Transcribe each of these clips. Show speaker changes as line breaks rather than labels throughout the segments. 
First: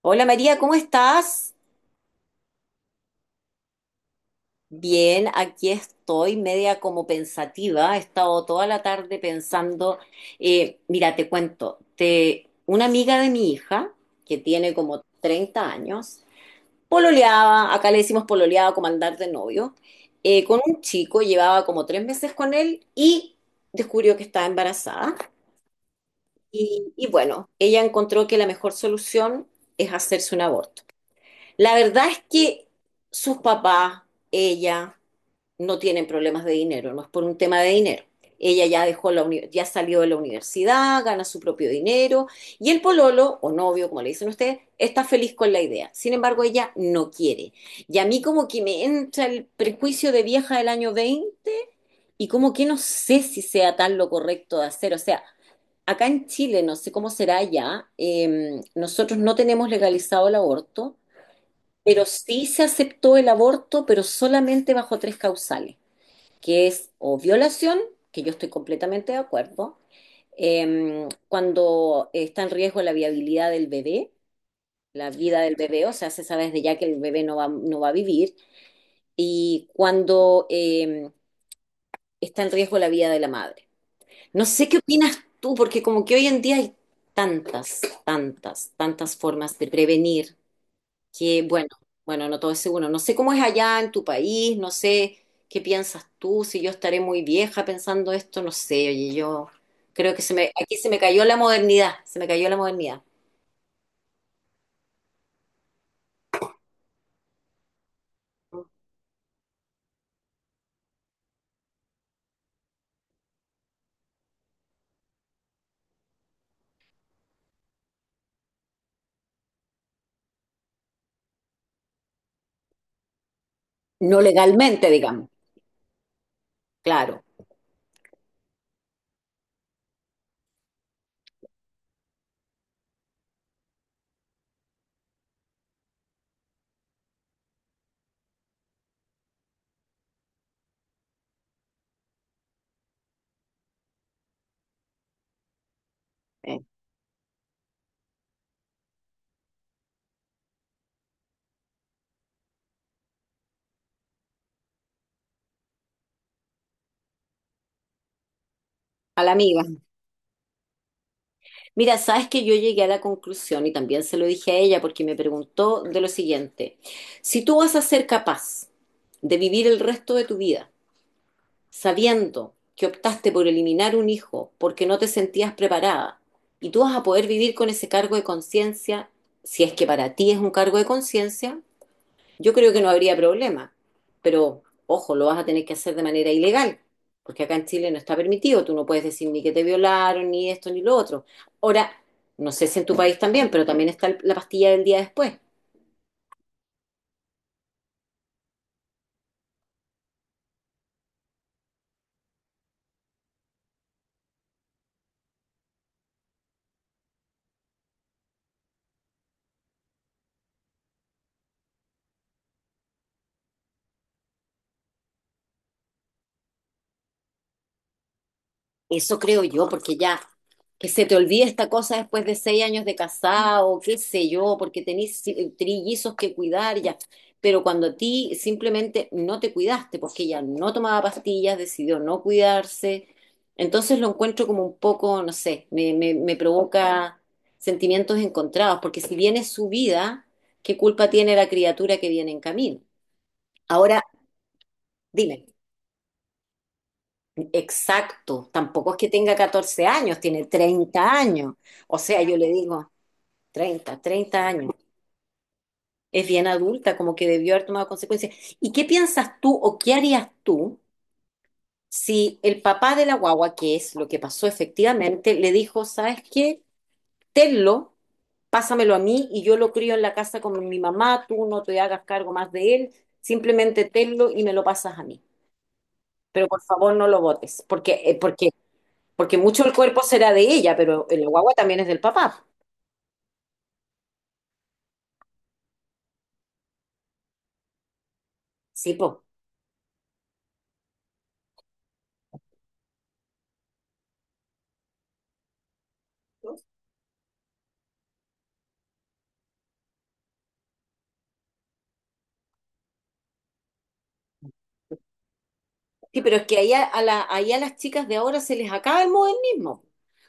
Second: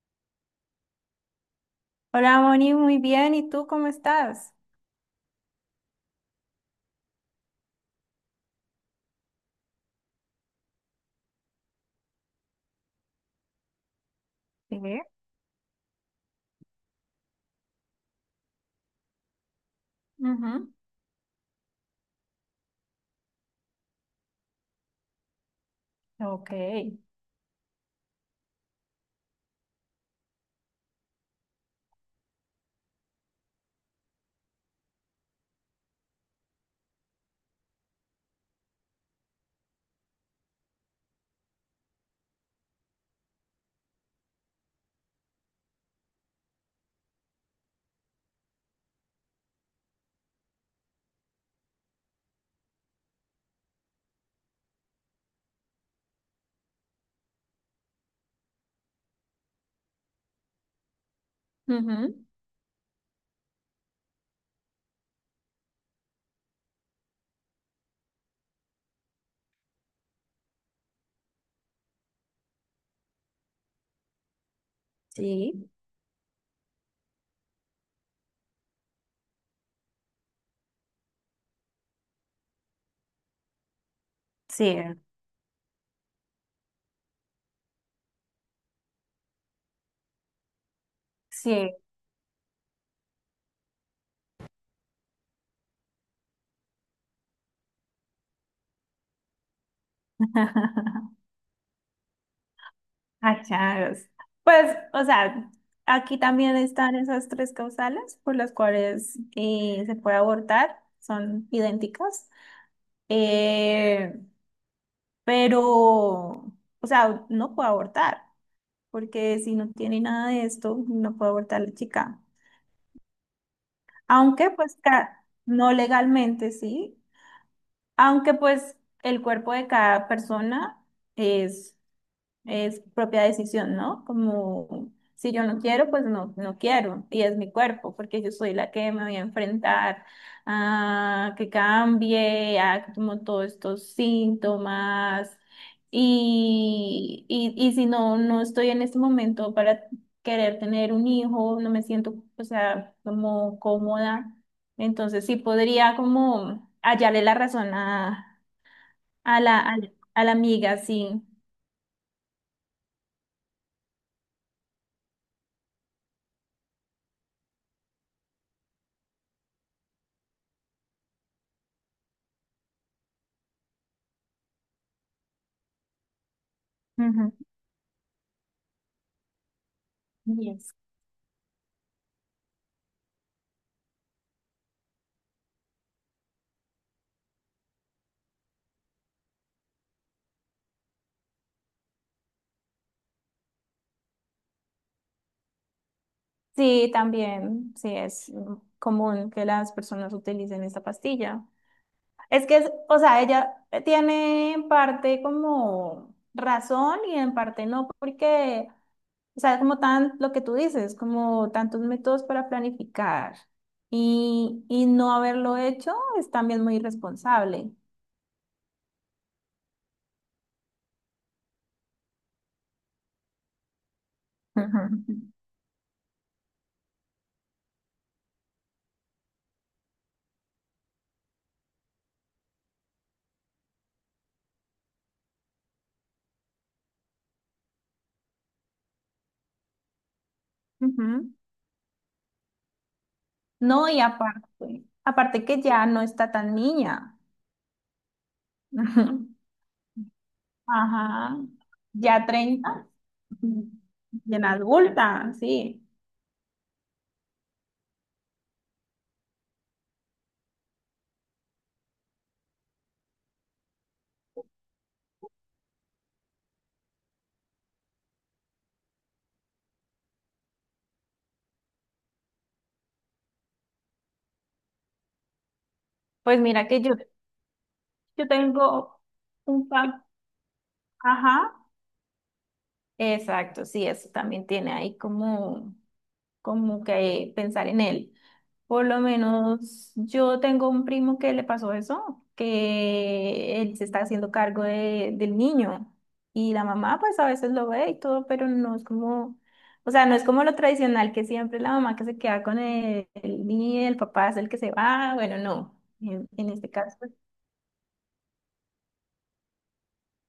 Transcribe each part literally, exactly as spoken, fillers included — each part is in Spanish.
Hola María, ¿cómo estás?
Hola, Moni, muy bien. ¿Y tú cómo estás?
Bien, aquí estoy, media como pensativa. He estado toda la tarde pensando. Eh, mira, te cuento, te, una amiga de mi hija, que tiene
Sí.
como treinta años, pololeaba, acá le decimos pololeaba como andar de novio, eh, con
Ujú.
un chico, llevaba como tres meses con él y descubrió que estaba embarazada.
Ok.
y y bueno, ella encontró que la mejor solución es hacerse un aborto. La verdad es que sus papás, ella, no tienen problemas de dinero, no es por un tema de dinero. Ella ya dejó la uni- ya salió de la universidad, gana su propio dinero y el pololo o novio, como le dicen ustedes, está feliz con la idea. Sin embargo, ella no quiere. Y a mí como que me entra el prejuicio de vieja del año veinte y como que no sé si sea tan lo correcto de hacer, o sea, acá en Chile, no sé cómo será allá. Eh, nosotros no tenemos legalizado el aborto, pero
Ujú.
sí se aceptó el aborto, pero solamente bajo tres causales, que es o violación, que yo estoy completamente de acuerdo, eh, cuando está en riesgo la viabilidad del bebé, la vida del
Sí.
bebé, o sea, se sabe desde ya que el bebé no va, no va a vivir, y cuando eh, está en riesgo la vida de la madre. No sé qué
Sí.
opinas tú, porque como que hoy en día hay tantas, tantas, tantas formas de prevenir. Que bueno,
Sí.
bueno, no todo es seguro. No sé cómo es allá en tu país, no sé qué piensas tú, si yo estaré muy vieja pensando esto, no sé, oye, yo creo que se me, aquí se me cayó la modernidad, se me cayó la modernidad.
Achagos. Pues, o sea, aquí también están esas tres causales por las cuales eh, se puede abortar, son idénticas. Eh, pero, o sea, no puede abortar, porque si no tiene nada de esto, no puede abortar la chica.
No
Aunque, pues,
legalmente,
ca-
digamos,
no legalmente, sí.
claro,
Aunque pues el cuerpo de cada persona es, es propia decisión, ¿no? Como si yo no quiero, pues no, no quiero. Y es mi cuerpo, porque yo soy la que me voy a enfrentar a que cambie, a como todos estos síntomas.
eh,
Y, y, y si no, no estoy en este momento para querer tener un hijo, no me siento, o sea, como cómoda. Entonces sí podría como hallarle la razón a,
a la
a la,
amiga.
a la a la amiga, sí.
Mira, sabes que yo llegué a la conclusión y también se lo dije a ella porque me preguntó de lo siguiente, si tú vas a ser capaz de vivir el resto de tu vida, sabiendo que optaste por eliminar un hijo porque no te sentías preparada y tú vas a poder
Ujú.
vivir con ese cargo de conciencia, si es que para ti es un
Yes.
cargo de conciencia, yo creo que no habría problema. Pero, ojo, lo vas a tener que hacer de manera ilegal, porque acá en Chile no está permitido, tú no puedes decir ni que te violaron, ni esto, ni lo otro. Ahora, no sé si en tu país también, pero también está la pastilla del día después.
Sí, también, sí, es mm, común que las personas utilicen esta pastilla. Es que, es- o sea, ella tiene en parte como razón y en parte no, porque, o sea, es como tan lo que tú dices, como tantos métodos para planificar y, y no haberlo hecho es también muy irresponsable.
Eso creo yo, porque ya que se te olvide esta cosa después de seis años de casado, qué sé yo, porque
Ujú.
tenés eh, trillizos que cuidar ya. Pero cuando a ti simplemente no te cuidaste, porque ella no tomaba pastillas, decidió no cuidarse, entonces lo encuentro como un poco, no sé, me, me, me provoca sentimientos encontrados, porque si viene su vida, ¿qué culpa tiene
Ujú.
la criatura que viene en camino?
No, y
Ahora,
aparte, aparte
dime.
que ya no está tan niña.
Exacto, tampoco es que tenga catorce años, tiene treinta
Ajá,
años. O sea,
ya
yo le
treinta.
digo, treinta,
Bien
treinta años.
adulta, sí.
Es bien adulta, como que debió haber tomado consecuencias. ¿Y qué piensas tú o qué harías tú si el papá de la guagua, que es lo que pasó efectivamente, le dijo, ¿sabes qué? Tenlo, pásamelo a mí y yo lo crío en la casa con mi mamá, tú no te hagas cargo más de él, simplemente tenlo y me lo pasas a mí.
Pues
Pero por
mira que yo,
favor no lo votes, porque, eh,
yo
porque
tengo
Porque mucho
un
el cuerpo
pan.
será de ella, pero el
Ajá.
guagua también es del papá.
Exacto, sí, eso también tiene ahí como, como que pensar en él. Por
Sí,
lo
po.
menos yo tengo un primo que le pasó eso, que él se está haciendo cargo de- del niño y la mamá pues a veces lo ve y todo, pero no es como, o sea, no es como lo tradicional que siempre la mamá que se queda con el, el niño y el papá es el que se va, bueno, no,
Sí,
en,
pero es
en
que
este
ahí a,
caso.
a la- ahí a las chicas de ahora se les acaba el modernismo.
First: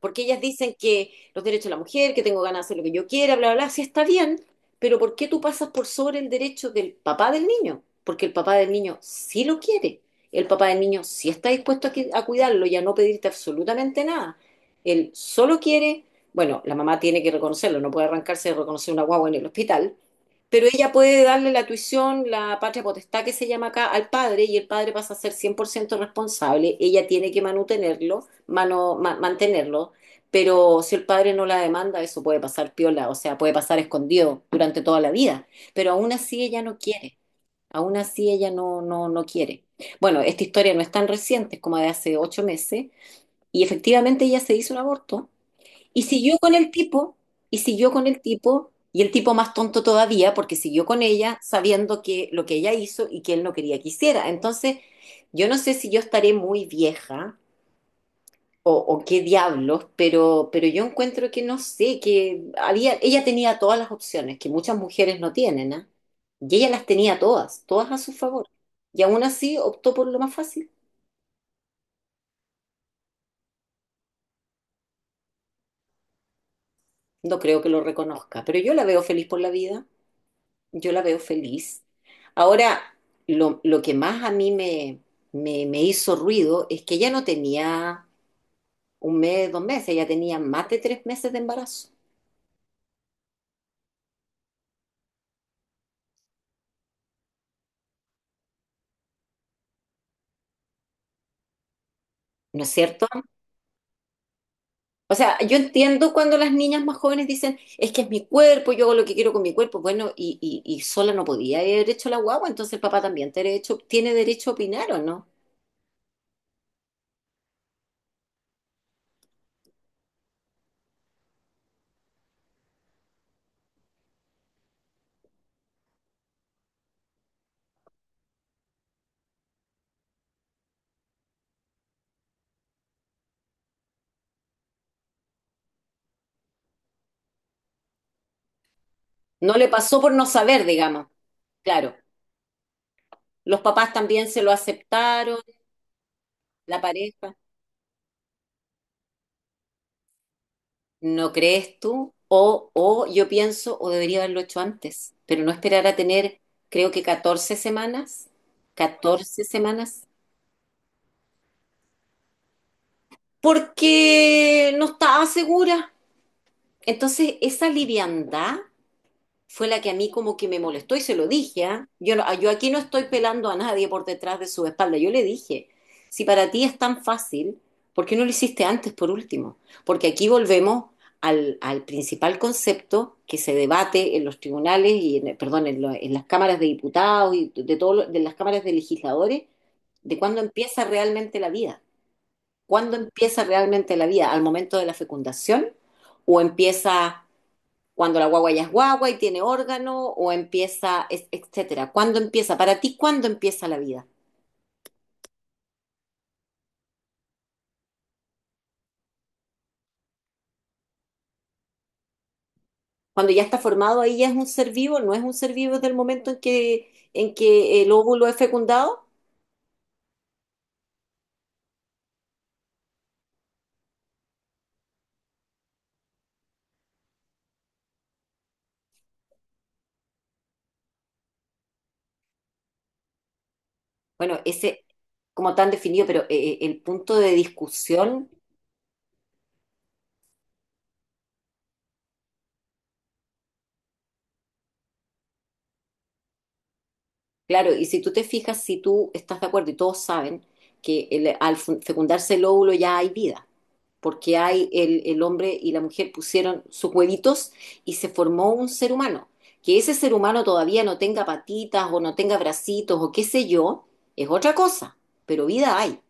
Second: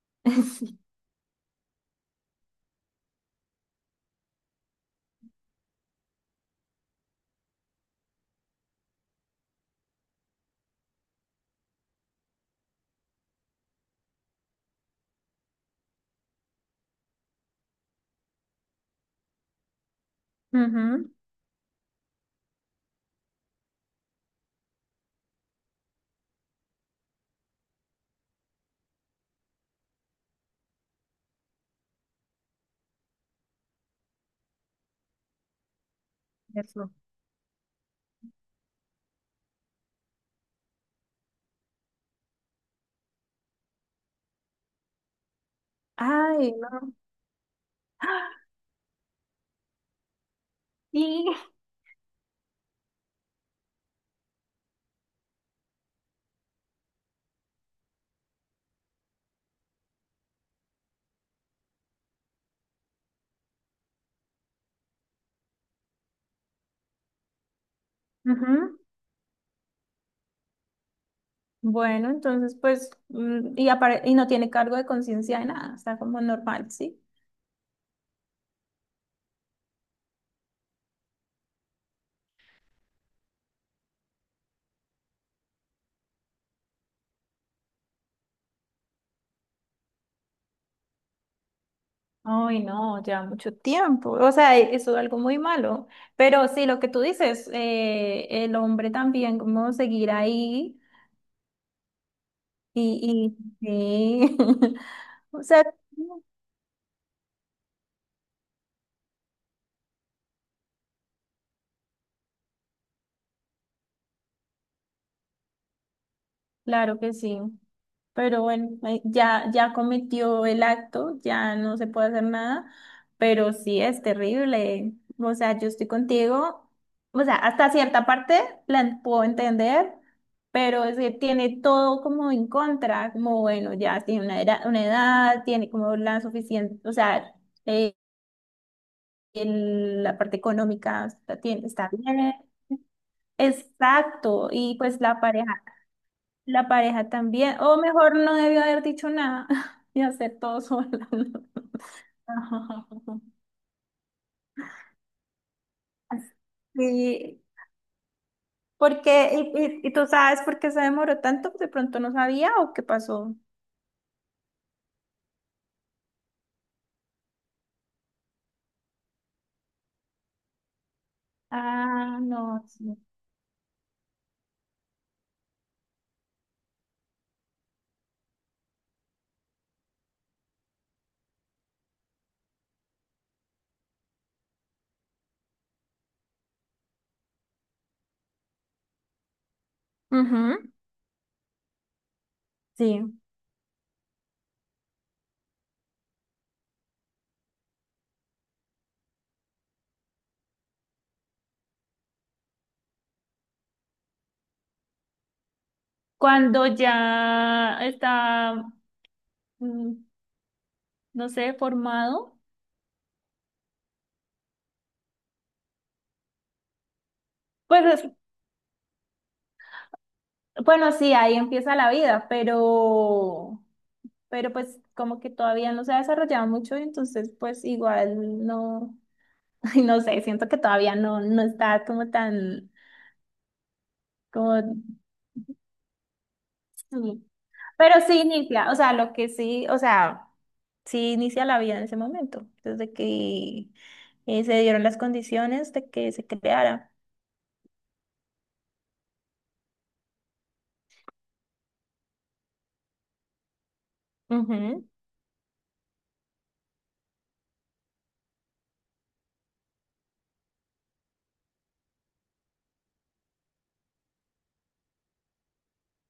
Porque ellas dicen que los derechos de la mujer, que tengo ganas de hacer lo que yo quiera, bla, bla, bla, sí está bien, pero ¿por qué tú pasas por sobre el derecho del papá del niño? Porque el papá del niño sí lo quiere. El papá del niño sí está dispuesto a, que- a cuidarlo y a no pedirte absolutamente nada. Él solo quiere, bueno, la mamá tiene que reconocerlo, no puede arrancarse de reconocer una guagua en el hospital, pero ella
Ujú.
puede darle la tuición, la patria potestad que se llama acá, al padre y el padre pasa a ser cien por ciento responsable. Ella tiene que manutenerlo, mano- ma- mantenerlo, pero si el padre no la demanda, eso puede pasar piola, o sea, puede pasar escondido durante toda la vida, pero aún así ella no
Eso.
quiere, aún así ella no, no, no quiere. Bueno, esta historia no es tan reciente, es como de hace ocho meses, y efectivamente ella se hizo un aborto y siguió
Ay,
con el
no.
tipo, y siguió con el tipo, y el tipo más tonto todavía, porque siguió con
Sí.
ella sabiendo que lo que ella hizo y que él no quería que hiciera. Entonces, yo no sé si yo estaré muy vieja o, o qué diablos, pero, pero yo encuentro que no sé, que había, ella tenía todas las opciones que muchas mujeres no tienen, ¿ah? Y ella las tenía todas, todas a su favor.
Ujú.
Y aún así optó por lo más fácil.
Bueno, entonces pues, mm, y, apare- y no tiene cargo de conciencia de nada, está como normal, ¿sí?
No creo que lo reconozca, pero yo la veo feliz por la vida. Yo la veo feliz. Ahora, lo, lo que más a mí me, me, me hizo ruido es que ella no tenía un mes, dos meses, ella tenía más de tres meses de embarazo,
Ay, no, ya mucho tiempo. O sea, e- eso es algo muy malo. Pero sí, lo que tú dices, eh, el hombre también, cómo seguir ahí
¿no es cierto?
y, y sí.
O sea,
O
yo
sea,
entiendo cuando las niñas más jóvenes dicen, es que es mi cuerpo, yo hago lo que quiero con mi cuerpo, bueno, y, y, y sola no podía haber hecho la guagua, entonces el papá también tiene derecho, tiene derecho a opinar, ¿o no?
claro que sí. Pero bueno, eh, ya, ya cometió el acto, ya no se puede hacer nada, pero sí es terrible. O sea, yo estoy contigo. O sea, hasta cierta parte la en- puedo entender, pero es que tiene todo como en contra, como bueno, ya tiene una edad, una edad, tiene como la suficiente, o sea, eh,
No le pasó
el-
por
la
no
parte
saber,
económica
digamos,
está, tiene- está
claro.
bien.
Los papás también se
Exacto.
lo
Y pues la
aceptaron,
pareja la
la
pareja
pareja.
también, o mejor no debió haber dicho nada y hacer todo sola.
¿No crees tú? O,
Ajá.
o yo pienso, o debería haberlo hecho antes, pero no esperar a tener, creo que
Sí,
catorce semanas,
porque,
catorce
y, y- y
semanas,
tú sabes por qué se demoró tanto, de pronto no sabía o qué pasó.
porque no estaba segura. Entonces, esa liviandad fue la que a mí como que me molestó y se lo dije, ¿ah? Yo,
Ah,
no- yo
no,
aquí no
sí.
estoy pelando a nadie por detrás de su espalda. Yo le dije, si para ti es tan fácil, ¿por qué no lo hiciste antes por último? Porque aquí volvemos al, al principal concepto que se debate en los tribunales y, en, perdón, en, lo- en las cámaras de diputados y de, todo lo- de las cámaras de legisladores, de cuándo
Ujú.
empieza realmente la vida. ¿Cuándo
Sí.
empieza realmente la vida? ¿Al momento de la fecundación? ¿O empieza cuando la guagua ya es guagua y tiene órgano o empieza, es- etcétera? ¿Cuándo empieza? Para ti, ¿cuándo empieza la vida?
Cuando ya está, mm, no sé, formado.
Cuando ya está formado, ahí ya es un ser vivo, no es un ser vivo desde el momento en que, en que
Pues,
el
es-
óvulo es fecundado.
bueno, sí, ahí empieza la vida, pero, pero pues como que todavía no se ha desarrollado mucho, entonces pues igual no. Ay, no sé, siento que todavía no, no está como tan,
Bueno,
como,
ese como tan definido, pero eh, eh, el punto
sí.
de
Pero sí
discusión.
inicia, o sea, lo que sí, o sea, sí inicia la vida en ese momento, desde que eh, se dieron las condiciones de que se creara.
Claro, y si tú te fijas, si tú estás de acuerdo y todos saben que el- al fu- fecundarse el óvulo ya hay vida, porque hay
Ujú.
el, el hombre y la mujer pusieron sus huevitos y se formó un ser humano. Que ese ser humano todavía no tenga patitas o no tenga bracitos o qué sé yo, es otra cosa, pero vida hay.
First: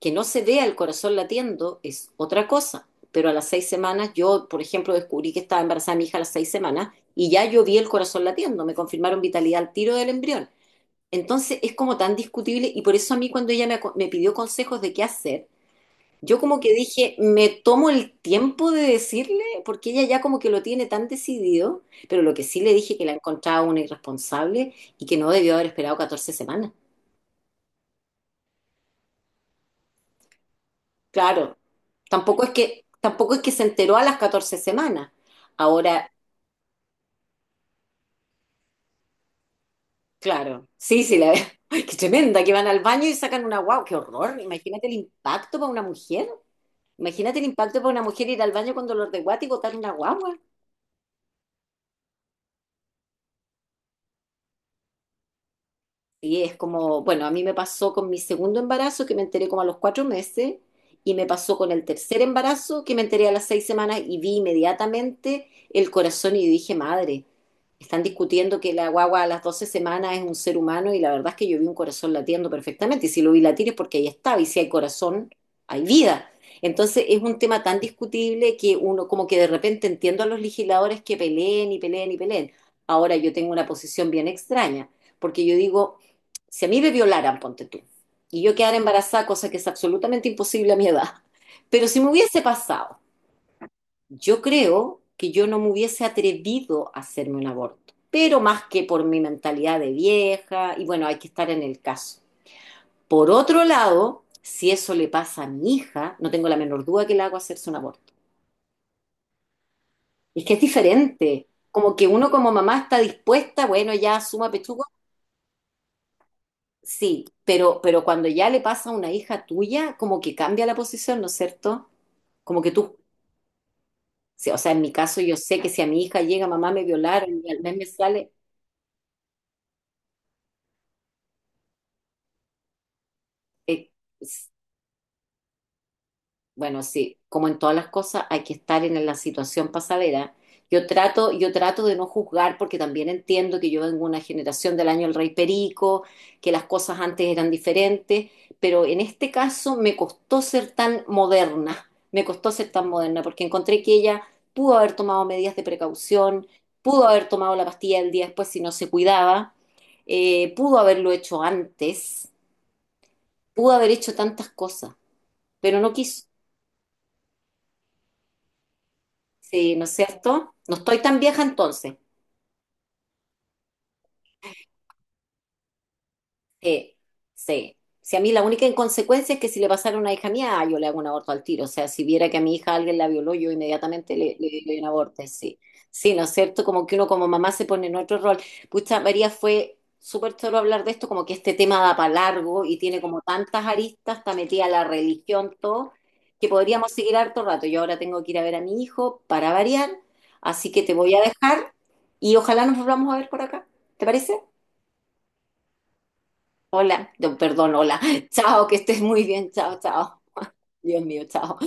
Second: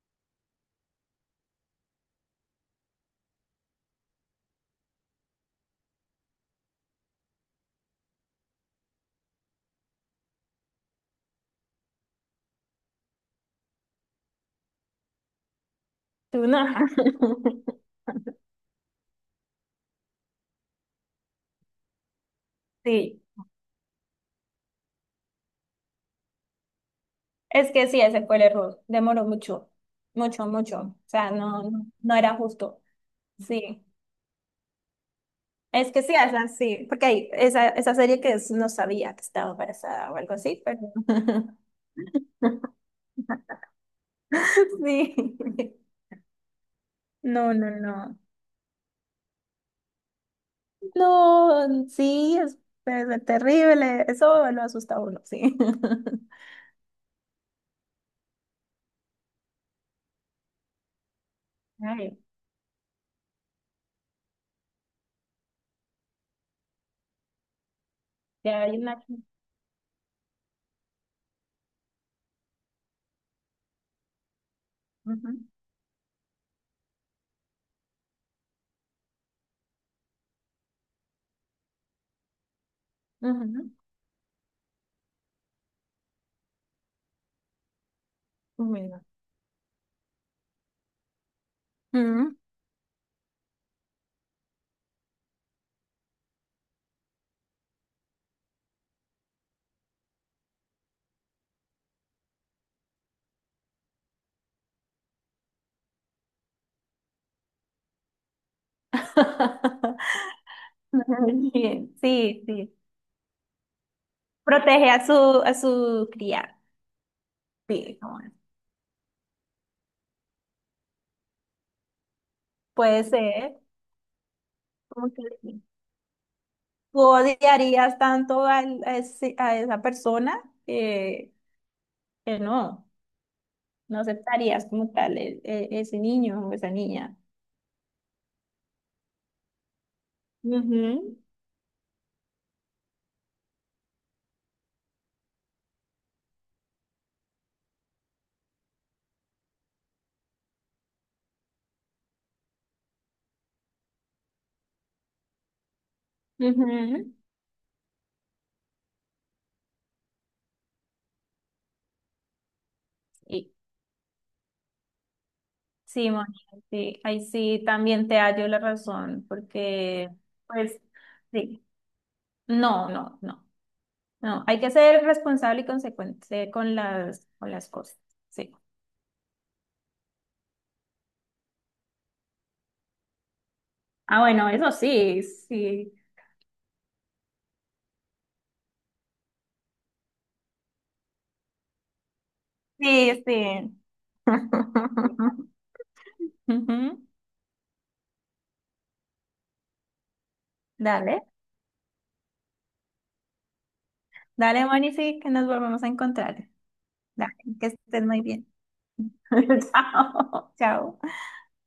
Que no se vea el corazón latiendo es otra cosa. Pero a las seis semanas, yo, por ejemplo, descubrí que estaba embarazada mi hija a las seis semanas y ya yo vi el corazón latiendo, me confirmaron vitalidad al tiro del embrión. Entonces es como tan discutible y por eso a mí cuando ella me, aco- me pidió consejos de qué hacer, yo
Tú
como
no.
que dije, me tomo el tiempo de decirle, porque ella ya como que lo tiene tan decidido, pero lo que sí le dije que la
Sí,
encontraba una irresponsable y que no debió haber esperado catorce semanas.
es que sí, ese fue el error, demoró mucho, mucho, mucho, o sea,
Claro,
no, no, no era
tampoco es
justo,
que, tampoco es que se
sí.
enteró a las catorce semanas.
Es que
Ahora,
sí, esa sí, porque hay esa, esa serie que es, no sabía que estaba embarazada o algo así,
claro,
pero...
sí, sí, la, ¡Ay, qué tremenda, que van al baño y sacan una guau, qué horror! Imagínate el impacto para
Sí.
una mujer. Imagínate el
No, no,
impacto para una
no.
mujer ir al baño con dolor de guata y botar una guagua.
No, sí, es, es terrible. Eso lo asusta a uno, sí.
Y es como, bueno, a mí me pasó con mi segundo embarazo, que me enteré como a los cuatro meses, y me pasó con el
Ay,
tercer embarazo, que me enteré a las seis semanas y vi inmediatamente el corazón y dije, madre, están discutiendo
ya
que
hay
la
una.
guagua a las doce semanas es un ser humano y la verdad es que yo vi un corazón latiendo perfectamente y si lo vi latir es porque ahí estaba y si hay corazón,
Ujú,
hay vida. Entonces es un tema tan discutible que uno como que de repente entiendo a los legisladores que peleen y peleen y peleen. Ahora yo tengo una
ujú,
posición bien extraña, porque yo digo, si a mí me violaran, ponte tú, y yo quedara
mira.
embarazada, cosa que es absolutamente imposible a mi edad, pero si me
Mm.
hubiese pasado, yo creo que yo no me hubiese atrevido a hacerme un aborto, pero más que por mi mentalidad de vieja, y bueno, hay que estar en el caso. Por otro lado, si eso le pasa a mi hija, no tengo la menor duda que le hago hacerse un aborto. Es que es diferente.
Bien,
Como que uno
sí,
como
sí.
mamá está dispuesta, bueno, ya suma pechuga.
Protege a su, a su cría.
Sí, pero,
Sí,
pero
no,
cuando ya le pasa a una hija tuya, como que cambia la posición, ¿no es cierto? Como que tú,
puede ser.
sí, o sea, en mi
Como
caso
que
yo sé
sí.
que si a mi hija llega, mamá me
¿Tú
violaron y al mes me
odiarías
sale,
tanto al- a, ese- a esa persona que, que no,
eh,
no aceptarías como tal e- e- ese niño o esa
bueno,
niña?
sí, como en todas las cosas hay que estar en la situación pasadera. Yo
Ujú,
trato, yo trato de no juzgar porque también entiendo que yo vengo de una generación del año El Rey Perico, que las cosas antes eran diferentes, pero en este caso me costó ser tan moderna, me costó ser tan moderna porque encontré que ella pudo haber tomado medidas de precaución, pudo
ujú.
haber tomado la pastilla el día después si no se cuidaba, eh, pudo haberlo hecho antes,
Y
pudo haber hecho tantas cosas, pero no
sí,
quiso.
Moni, sí, ahí sí también te hallo la razón,
Sí, ¿no es
porque
cierto? No
pues
estoy tan vieja
sí,
entonces.
no, no, no, no, hay que ser responsable y consecuente con
Sí,
las, con las
sí.
cosas,
Si a mí la
sí.
única inconsecuencia es que si le pasara a una hija mía, ah, yo le hago un aborto al tiro. O sea, si viera que a mi hija alguien la violó, yo inmediatamente
Ah,
le,
bueno,
le
eso
doy un aborto,
sí,
sí.
sí,
Sí, ¿no es cierto? Como que uno como mamá se pone en otro rol. Pucha, María, fue súper choro hablar de esto, como que este tema da para largo y tiene como
sí,
tantas
sí.
aristas, está metida la religión, todo, que podríamos
Ujú.
seguir harto rato. Yo ahora tengo que ir a ver a mi hijo para variar, así que te voy
Dale,
a dejar y ojalá nos volvamos a ver por acá. ¿Te parece?
dale, Moni, sí, que nos volvemos a encontrar.
Hola,
Dale,
no,
que
perdón, hola.
estés muy bien.
Chao, que estés muy bien. Chao, chao.
Chao, chao.
Dios mío, chao.